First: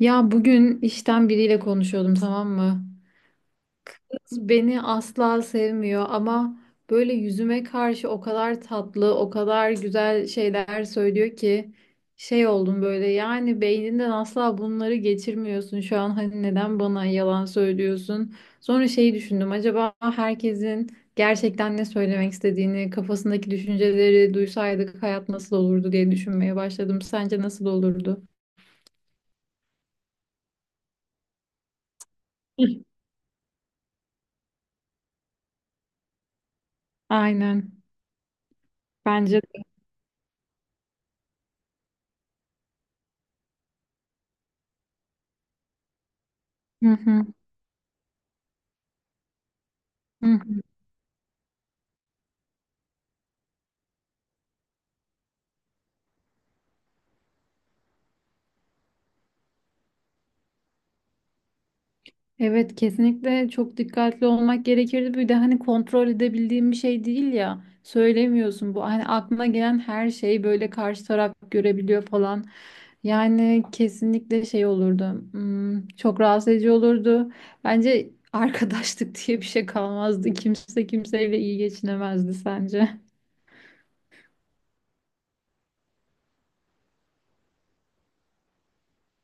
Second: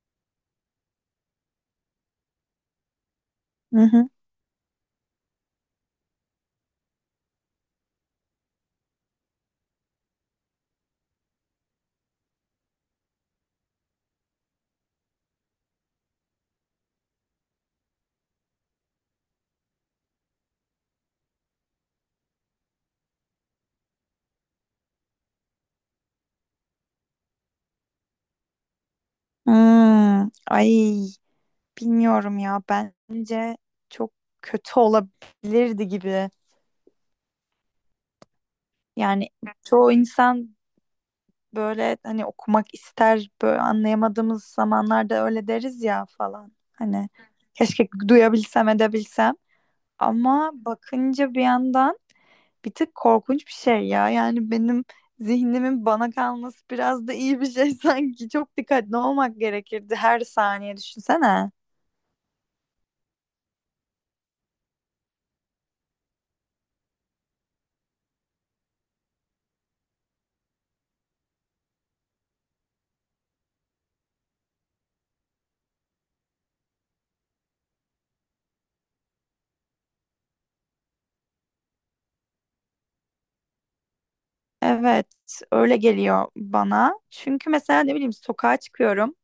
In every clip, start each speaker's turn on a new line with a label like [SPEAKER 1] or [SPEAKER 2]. [SPEAKER 1] Ya bugün işten biriyle konuşuyordum tamam mı?
[SPEAKER 2] Hı hı.
[SPEAKER 1] Kız beni asla sevmiyor ama böyle yüzüme karşı o kadar tatlı, o kadar güzel şeyler söylüyor ki şey oldum böyle yani beyninden asla bunları geçirmiyorsun şu an hani neden bana yalan söylüyorsun? Sonra şeyi düşündüm acaba herkesin gerçekten ne söylemek istediğini, kafasındaki düşünceleri duysaydık hayat nasıl olurdu diye düşünmeye başladım. Sence nasıl olurdu?
[SPEAKER 2] Hmm, ay bilmiyorum ya, bence çok kötü olabilirdi gibi.
[SPEAKER 1] Aynen.
[SPEAKER 2] Yani
[SPEAKER 1] Bence de.
[SPEAKER 2] çoğu insan böyle hani okumak ister, böyle anlayamadığımız zamanlarda öyle deriz ya falan.
[SPEAKER 1] Hı
[SPEAKER 2] Hani
[SPEAKER 1] hı.
[SPEAKER 2] keşke duyabilsem, edebilsem.
[SPEAKER 1] Hı
[SPEAKER 2] Ama
[SPEAKER 1] hı.
[SPEAKER 2] bakınca bir yandan bir tık korkunç bir şey ya. Yani benim zihnimin bana kalması biraz da iyi bir şey sanki. Çok dikkatli olmak gerekirdi her saniye, düşünsene.
[SPEAKER 1] Evet kesinlikle çok dikkatli olmak gerekirdi. Bir de hani kontrol edebildiğim bir şey değil ya. Söylemiyorsun bu. Hani aklına gelen her şeyi böyle karşı taraf görebiliyor falan. Yani kesinlikle şey olurdu. Çok rahatsız edici olurdu. Bence arkadaşlık diye bir şey kalmazdı. Kimse kimseyle iyi geçinemezdi sence.
[SPEAKER 2] Evet, öyle geliyor bana. Çünkü mesela ne bileyim, sokağa çıkıyorum.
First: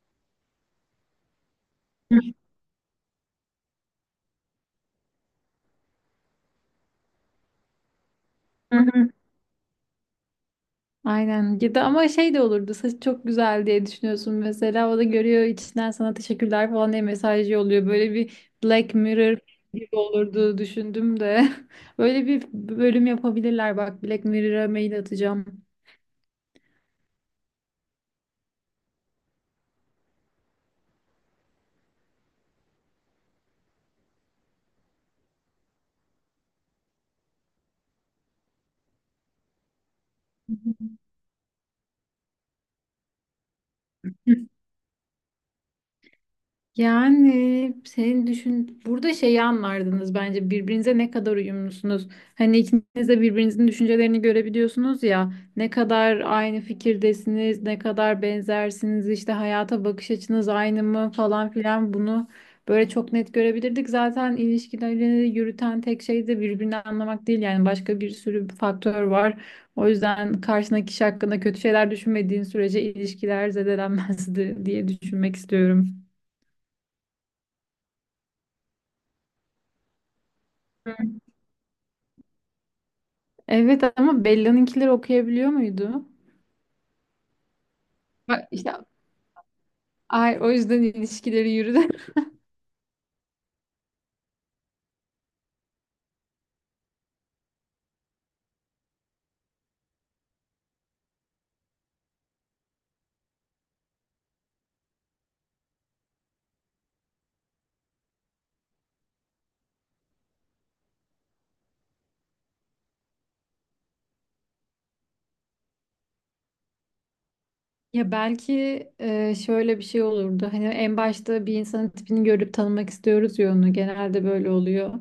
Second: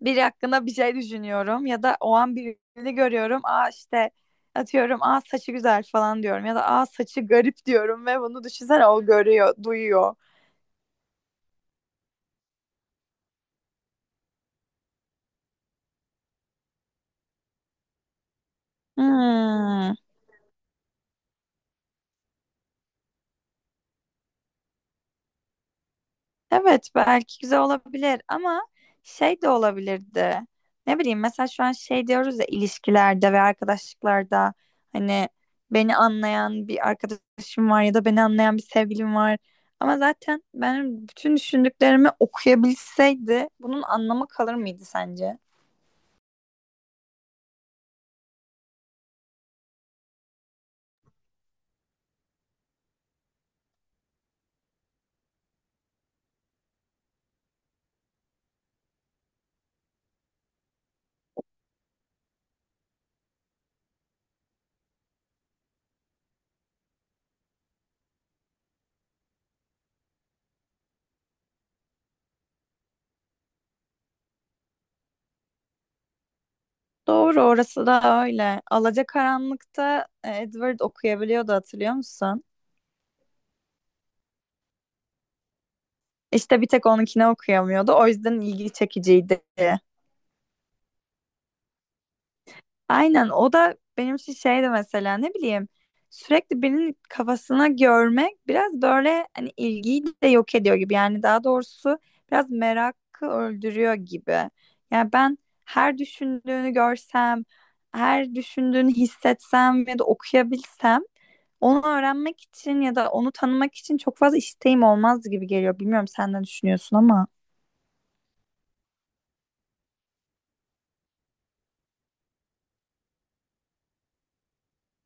[SPEAKER 2] Biri hakkında bir şey düşünüyorum ya da o an birini görüyorum. Aa, işte atıyorum, aa saçı güzel falan diyorum ya da aa saçı garip diyorum ve bunu düşünsene, o görüyor, duyuyor.
[SPEAKER 1] Aynen. Ya da ama şey de olurdu. Saç çok güzel diye düşünüyorsun mesela. O da görüyor içinden sana teşekkürler falan diye mesaj yolluyor. Böyle bir Black Mirror
[SPEAKER 2] Hmm.
[SPEAKER 1] gibi olurdu düşündüm de. Böyle bir bölüm yapabilirler. Bak Black Mirror'a mail atacağım.
[SPEAKER 2] Evet, belki güzel olabilir ama şey de olabilirdi. Ne bileyim, mesela şu an şey diyoruz ya, ilişkilerde ve arkadaşlıklarda hani beni anlayan bir arkadaşım var ya da beni anlayan bir sevgilim var. Ama zaten benim bütün düşündüklerimi okuyabilseydi bunun anlamı kalır mıydı sence?
[SPEAKER 1] Yani senin düşün burada şeyi anlardınız bence birbirinize ne kadar uyumlusunuz. Hani ikiniz de birbirinizin düşüncelerini görebiliyorsunuz ya. Ne kadar aynı fikirdesiniz, ne kadar benzersiniz, işte hayata bakış açınız aynı mı falan filan bunu böyle çok net görebilirdik. Zaten ilişkileri yürüten tek şey de birbirini anlamak değil yani başka bir sürü faktör var. O yüzden karşındaki kişi hakkında kötü şeyler düşünmediğin sürece ilişkiler zedelenmezdi diye düşünmek istiyorum.
[SPEAKER 2] Doğru, orası da öyle. Alacakaranlık'ta Edward okuyabiliyordu, hatırlıyor musun?
[SPEAKER 1] Evet ama Bella'nınkileri okuyabiliyor muydu?
[SPEAKER 2] İşte bir tek onunkine okuyamıyordu. O yüzden
[SPEAKER 1] Bak
[SPEAKER 2] ilgi
[SPEAKER 1] işte
[SPEAKER 2] çekiciydi.
[SPEAKER 1] ay, o yüzden ilişkileri yürüdü.
[SPEAKER 2] Aynen, o da benim için şeydi. Mesela ne bileyim, sürekli birinin kafasına görmek biraz böyle hani ilgiyi de yok ediyor gibi, yani daha doğrusu biraz merakı öldürüyor gibi. Yani ben her düşündüğünü görsem, her düşündüğünü hissetsem ya da okuyabilsem, onu öğrenmek için ya da onu tanımak için çok fazla isteğim olmaz gibi geliyor. Bilmiyorum, sen ne düşünüyorsun ama.
[SPEAKER 1] Ya belki şöyle bir şey olurdu. Hani en başta bir insanın tipini görüp tanımak istiyoruz ya onu. Genelde böyle oluyor.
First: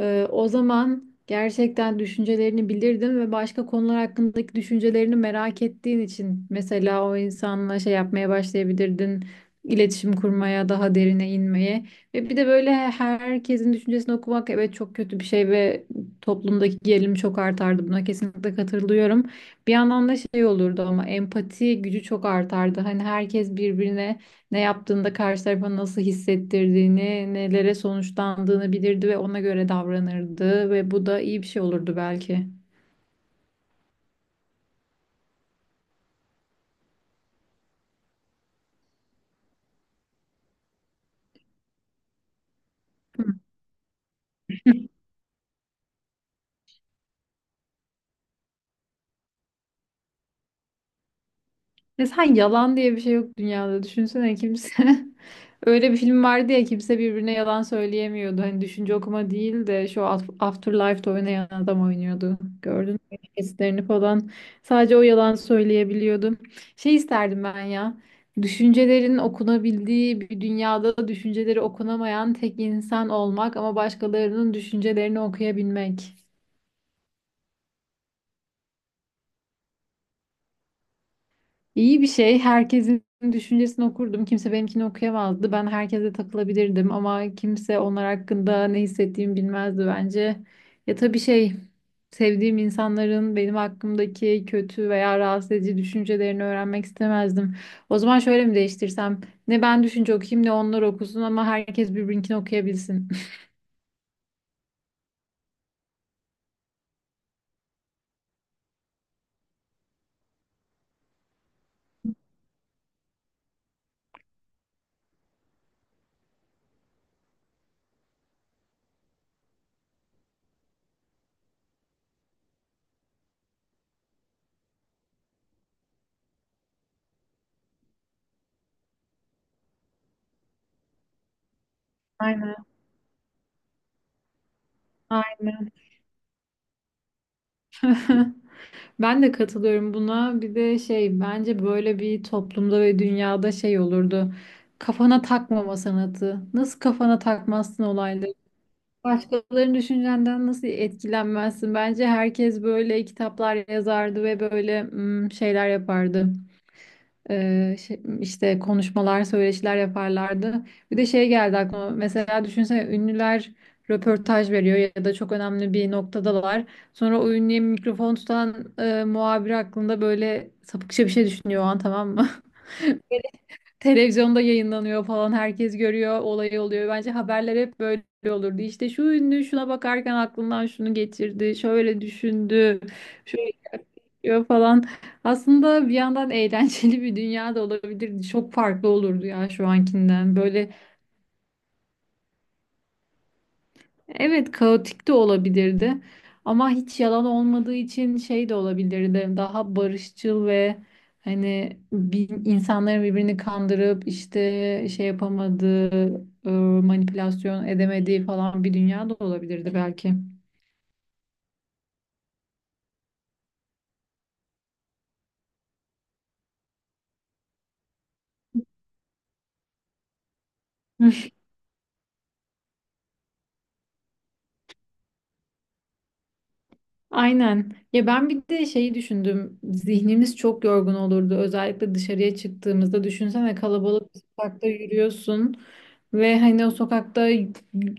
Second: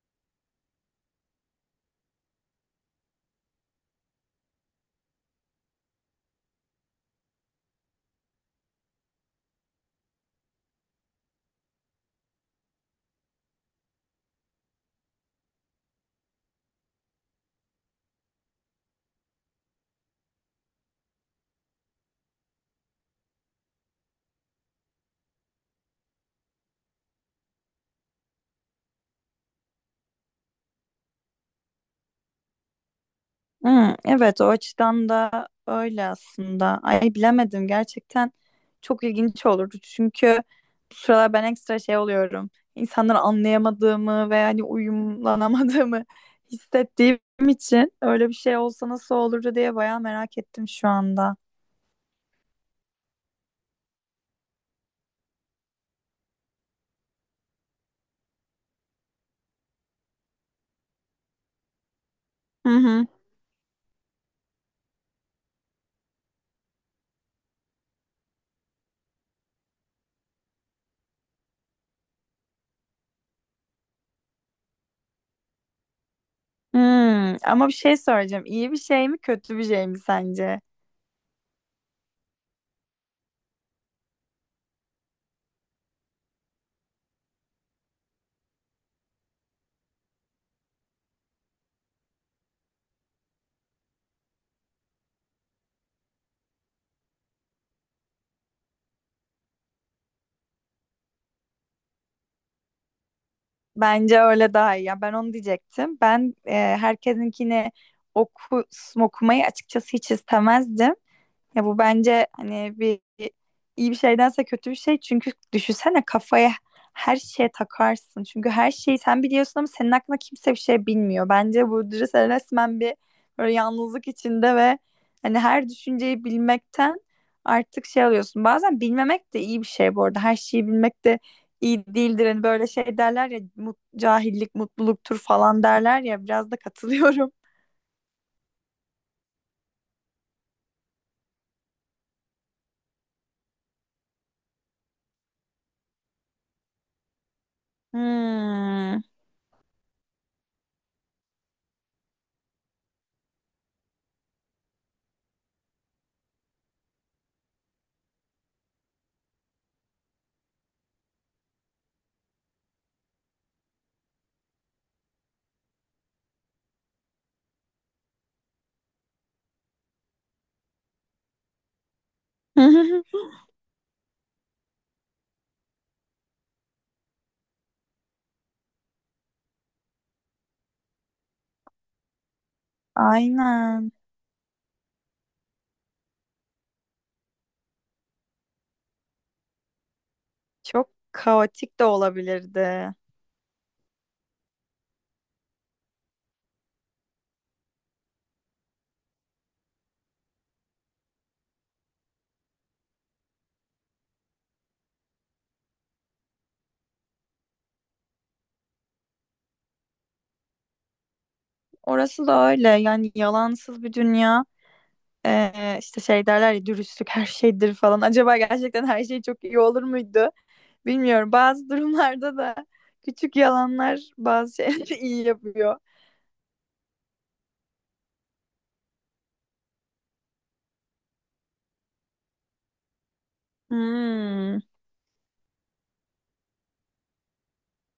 [SPEAKER 1] O zaman gerçekten düşüncelerini bilirdin ve başka konular hakkındaki düşüncelerini merak ettiğin için mesela o insanla şey yapmaya başlayabilirdin, iletişim kurmaya, daha derine inmeye. Ve bir de böyle herkesin düşüncesini okumak evet çok kötü bir şey ve toplumdaki gerilim çok artardı. Buna kesinlikle katılıyorum. Bir yandan da şey olurdu ama empati gücü çok artardı. Hani herkes birbirine ne yaptığında karşı tarafa nasıl hissettirdiğini, nelere sonuçlandığını bilirdi ve ona göre davranırdı ve bu da iyi bir şey olurdu belki.
[SPEAKER 2] Hmm, evet, o açıdan da öyle aslında. Ay, bilemedim gerçekten, çok ilginç olurdu. Çünkü bu sıralar ben ekstra şey oluyorum. İnsanları anlayamadığımı ve hani uyumlanamadığımı hissettiğim için öyle bir şey olsa nasıl olurdu diye bayağı merak ettim şu anda.
[SPEAKER 1] Ya sen yalan diye bir şey yok dünyada. Düşünsene kimse. Öyle bir film vardı ya kimse birbirine yalan söyleyemiyordu. Hani düşünce okuma değil de şu Afterlife'da oynayan adam oynuyordu.
[SPEAKER 2] Hı
[SPEAKER 1] Gördün
[SPEAKER 2] hı.
[SPEAKER 1] mü kesitlerini falan. Sadece o yalan söyleyebiliyordu. Şey isterdim ben ya. Düşüncelerin okunabildiği bir dünyada düşünceleri okunamayan tek insan olmak ama başkalarının düşüncelerini okuyabilmek.
[SPEAKER 2] Hmm, ama bir şey soracağım. İyi bir şey mi kötü bir şey mi sence?
[SPEAKER 1] İyi bir şey. Herkesin düşüncesini okurdum. Kimse benimkini okuyamazdı. Ben herkese takılabilirdim ama kimse onlar hakkında ne hissettiğimi bilmezdi bence. Ya tabii şey, sevdiğim insanların benim hakkımdaki kötü veya rahatsız edici düşüncelerini öğrenmek istemezdim. O zaman şöyle mi değiştirsem? Ne ben düşünce okuyayım ne onlar okusun ama herkes birbirinkini okuyabilsin.
[SPEAKER 2] Bence öyle daha iyi. Ya ben onu diyecektim. Ben herkesinkini oku, okumayı açıkçası hiç istemezdim. Ya bu bence hani bir iyi bir şeydense kötü bir şey. Çünkü düşünsene, kafaya her şeye takarsın. Çünkü her şeyi sen biliyorsun ama senin hakkında kimse bir şey bilmiyor. Bence bu, sen resmen bir böyle yalnızlık içinde ve hani her düşünceyi bilmekten artık şey alıyorsun. Bazen bilmemek de iyi bir şey bu arada. Her şeyi bilmek de iyi değildir. Hani
[SPEAKER 1] Aynen.
[SPEAKER 2] böyle şey derler ya, cahillik mutluluktur falan
[SPEAKER 1] Aynen.
[SPEAKER 2] derler ya, biraz da katılıyorum.
[SPEAKER 1] Ben de katılıyorum buna. Bir de şey bence böyle bir toplumda ve dünyada şey olurdu. Kafana takmama sanatı. Nasıl kafana takmazsın olayları?
[SPEAKER 2] Hmm.
[SPEAKER 1] Başkalarının düşüncenden nasıl etkilenmezsin? Bence herkes böyle kitaplar yazardı ve böyle şeyler yapardı. İşte konuşmalar, söyleşiler yaparlardı. Bir de şey geldi aklıma. Mesela düşünsene ünlüler röportaj veriyor ya da çok önemli bir noktadalar. Sonra o ünlüye mikrofon tutan muhabir hakkında böyle sapıkça bir şey düşünüyor o an tamam mı? Televizyonda yayınlanıyor falan herkes görüyor olay oluyor. Bence haberler hep böyle olurdu. İşte şu ünlü şuna bakarken aklından şunu geçirdi. Şöyle düşündü. Şöyle
[SPEAKER 2] Aynen.
[SPEAKER 1] yapıyor falan. Aslında bir yandan eğlenceli bir dünya da olabilirdi. Çok farklı olurdu ya şu ankinden. Böyle...
[SPEAKER 2] Çok kaotik de olabilirdi.
[SPEAKER 1] Evet, kaotik de olabilirdi. Ama hiç yalan olmadığı için şey de olabilirdi. Daha barışçıl ve hani bir, insanların birbirini kandırıp işte şey yapamadığı, manipülasyon edemediği falan bir dünya da olabilirdi belki.
[SPEAKER 2] Orası da öyle. Yani yalansız bir dünya. İşte şey derler ya, dürüstlük her şeydir falan. Acaba gerçekten her şey çok iyi olur muydu? Bilmiyorum. Bazı durumlarda da küçük yalanlar bazı şeyleri iyi yapıyor.
[SPEAKER 1] Aynen. Ya ben bir de şeyi düşündüm. Zihnimiz çok yorgun olurdu. Özellikle dışarıya çıktığımızda düşünsene kalabalık bir
[SPEAKER 2] Hmm.
[SPEAKER 1] sokakta yürüyorsun ve hani o sokakta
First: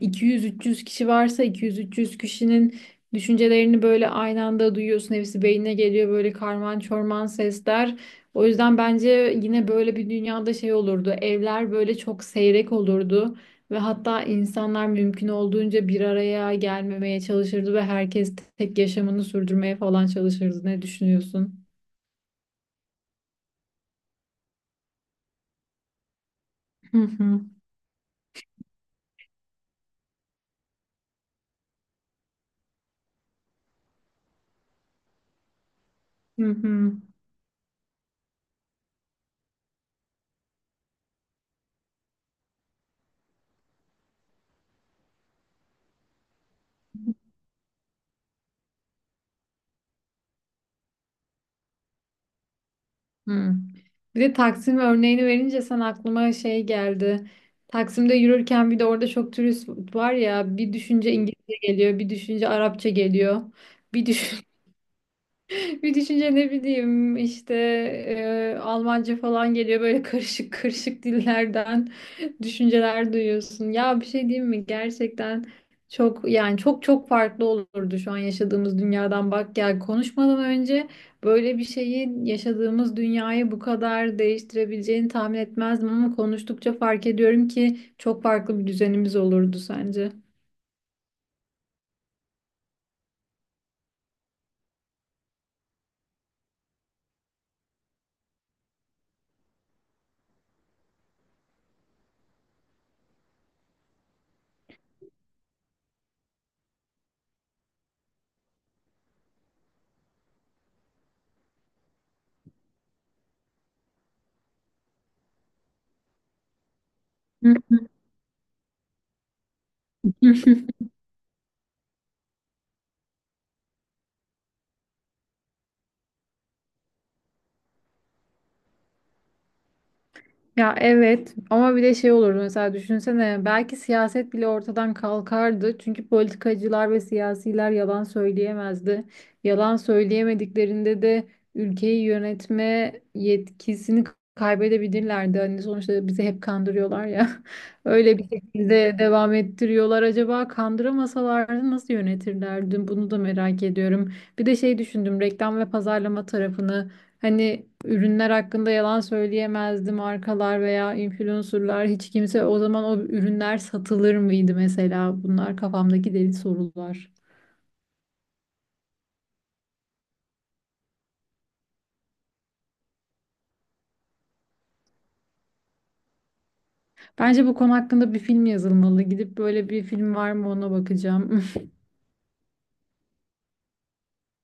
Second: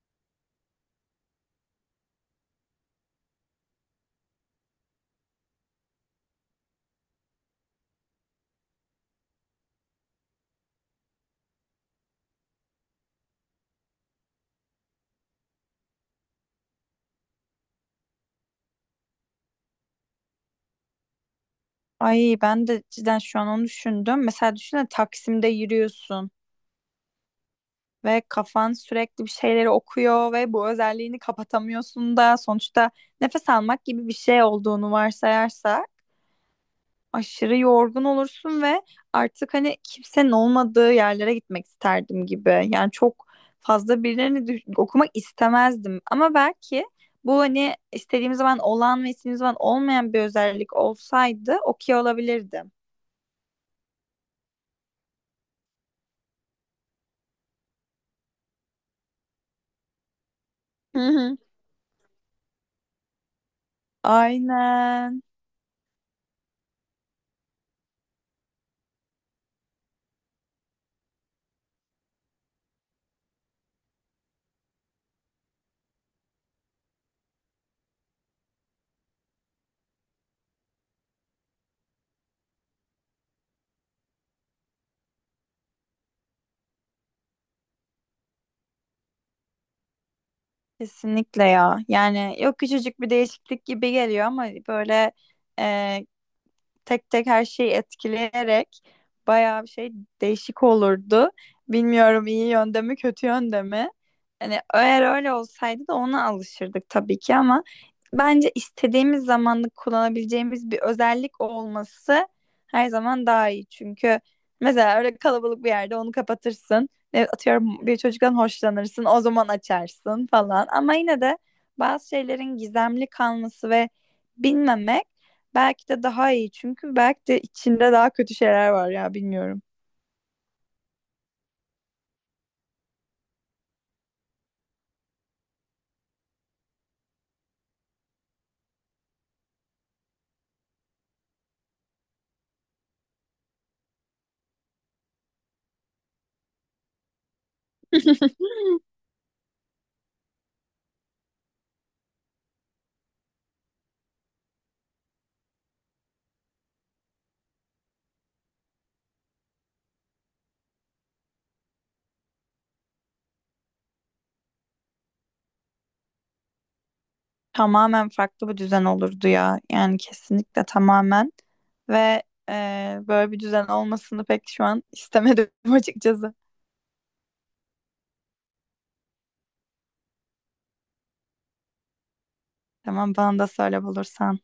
[SPEAKER 1] 200-300 kişi varsa 200-300 kişinin düşüncelerini böyle aynı anda duyuyorsun. Hepsi beynine geliyor böyle karman çorman sesler. O yüzden bence yine böyle bir dünyada şey olurdu. Evler böyle çok seyrek olurdu. Ve hatta insanlar mümkün olduğunca bir araya gelmemeye çalışırdı ve herkes tek yaşamını sürdürmeye falan çalışırdı. Ne düşünüyorsun?
[SPEAKER 2] Ay, ben de cidden şu an onu düşündüm. Mesela düşünsene, Taksim'de yürüyorsun
[SPEAKER 1] Hı hı.
[SPEAKER 2] ve kafan sürekli bir şeyleri okuyor ve bu özelliğini kapatamıyorsun da, sonuçta nefes almak gibi bir şey olduğunu varsayarsak
[SPEAKER 1] Hı hı.
[SPEAKER 2] aşırı yorgun olursun ve artık hani kimsenin olmadığı yerlere gitmek isterdim gibi. Yani çok fazla birilerini okumak istemezdim. Ama belki bu hani istediğim zaman olan ve istediğim zaman olmayan bir özellik olsaydı okey olabilirdim.
[SPEAKER 1] Hı. Bir de Taksim örneğini verince sen aklıma şey geldi. Taksim'de yürürken bir de orada çok turist var ya bir
[SPEAKER 2] Hı
[SPEAKER 1] düşünce
[SPEAKER 2] hı.
[SPEAKER 1] İngilizce geliyor, bir düşünce Arapça geliyor. Bir düşünce...
[SPEAKER 2] Aynen.
[SPEAKER 1] Bir düşünce ne bileyim işte Almanca falan geliyor böyle karışık karışık dillerden düşünceler duyuyorsun. Ya bir şey diyeyim mi? Gerçekten çok yani çok çok farklı olurdu şu an yaşadığımız dünyadan. Bak ya konuşmadan önce böyle bir şeyi yaşadığımız dünyayı bu kadar değiştirebileceğini tahmin etmezdim ama konuştukça fark ediyorum ki çok farklı bir düzenimiz olurdu sence.
[SPEAKER 2] Kesinlikle ya. Yani yok, küçücük bir değişiklik gibi geliyor ama böyle e, tek tek her şeyi etkileyerek bayağı bir şey değişik olurdu. Bilmiyorum, iyi yönde mi kötü yönde mi? Hani eğer öyle olsaydı da ona alışırdık tabii ki, ama bence istediğimiz zamanlık kullanabileceğimiz bir özellik olması her zaman daha iyi. Çünkü mesela öyle kalabalık bir yerde onu kapatırsın. Atıyorum, bir çocuktan hoşlanırsın, o zaman açarsın falan. Ama yine de bazı şeylerin gizemli kalması ve bilmemek belki de daha iyi, çünkü belki de içinde daha kötü şeyler var ya, bilmiyorum.
[SPEAKER 1] Ya evet ama bir de şey olurdu mesela düşünsene belki siyaset bile ortadan kalkardı. Çünkü politikacılar ve siyasiler yalan söyleyemezdi. Yalan söyleyemediklerinde de ülkeyi yönetme yetkisini kaybedebilirlerdi. Hani sonuçta bizi hep kandırıyorlar ya. Öyle bir şekilde devam ettiriyorlar. Acaba kandıramasalardı nasıl yönetirlerdi? Bunu da merak ediyorum. Bir de şey düşündüm reklam ve pazarlama tarafını. Hani ürünler hakkında yalan söyleyemezdi markalar veya influencerlar hiç kimse o zaman o ürünler satılır mıydı mesela bunlar kafamdaki deli sorular.
[SPEAKER 2] Tamamen farklı bir düzen olurdu ya. Yani kesinlikle tamamen ve böyle bir düzen olmasını pek şu an istemedim açıkçası.
[SPEAKER 1] Bence bu konu hakkında bir film yazılmalı. Gidip böyle bir film var mı ona bakacağım.
[SPEAKER 2] Tamam, bana da söyle bulursan.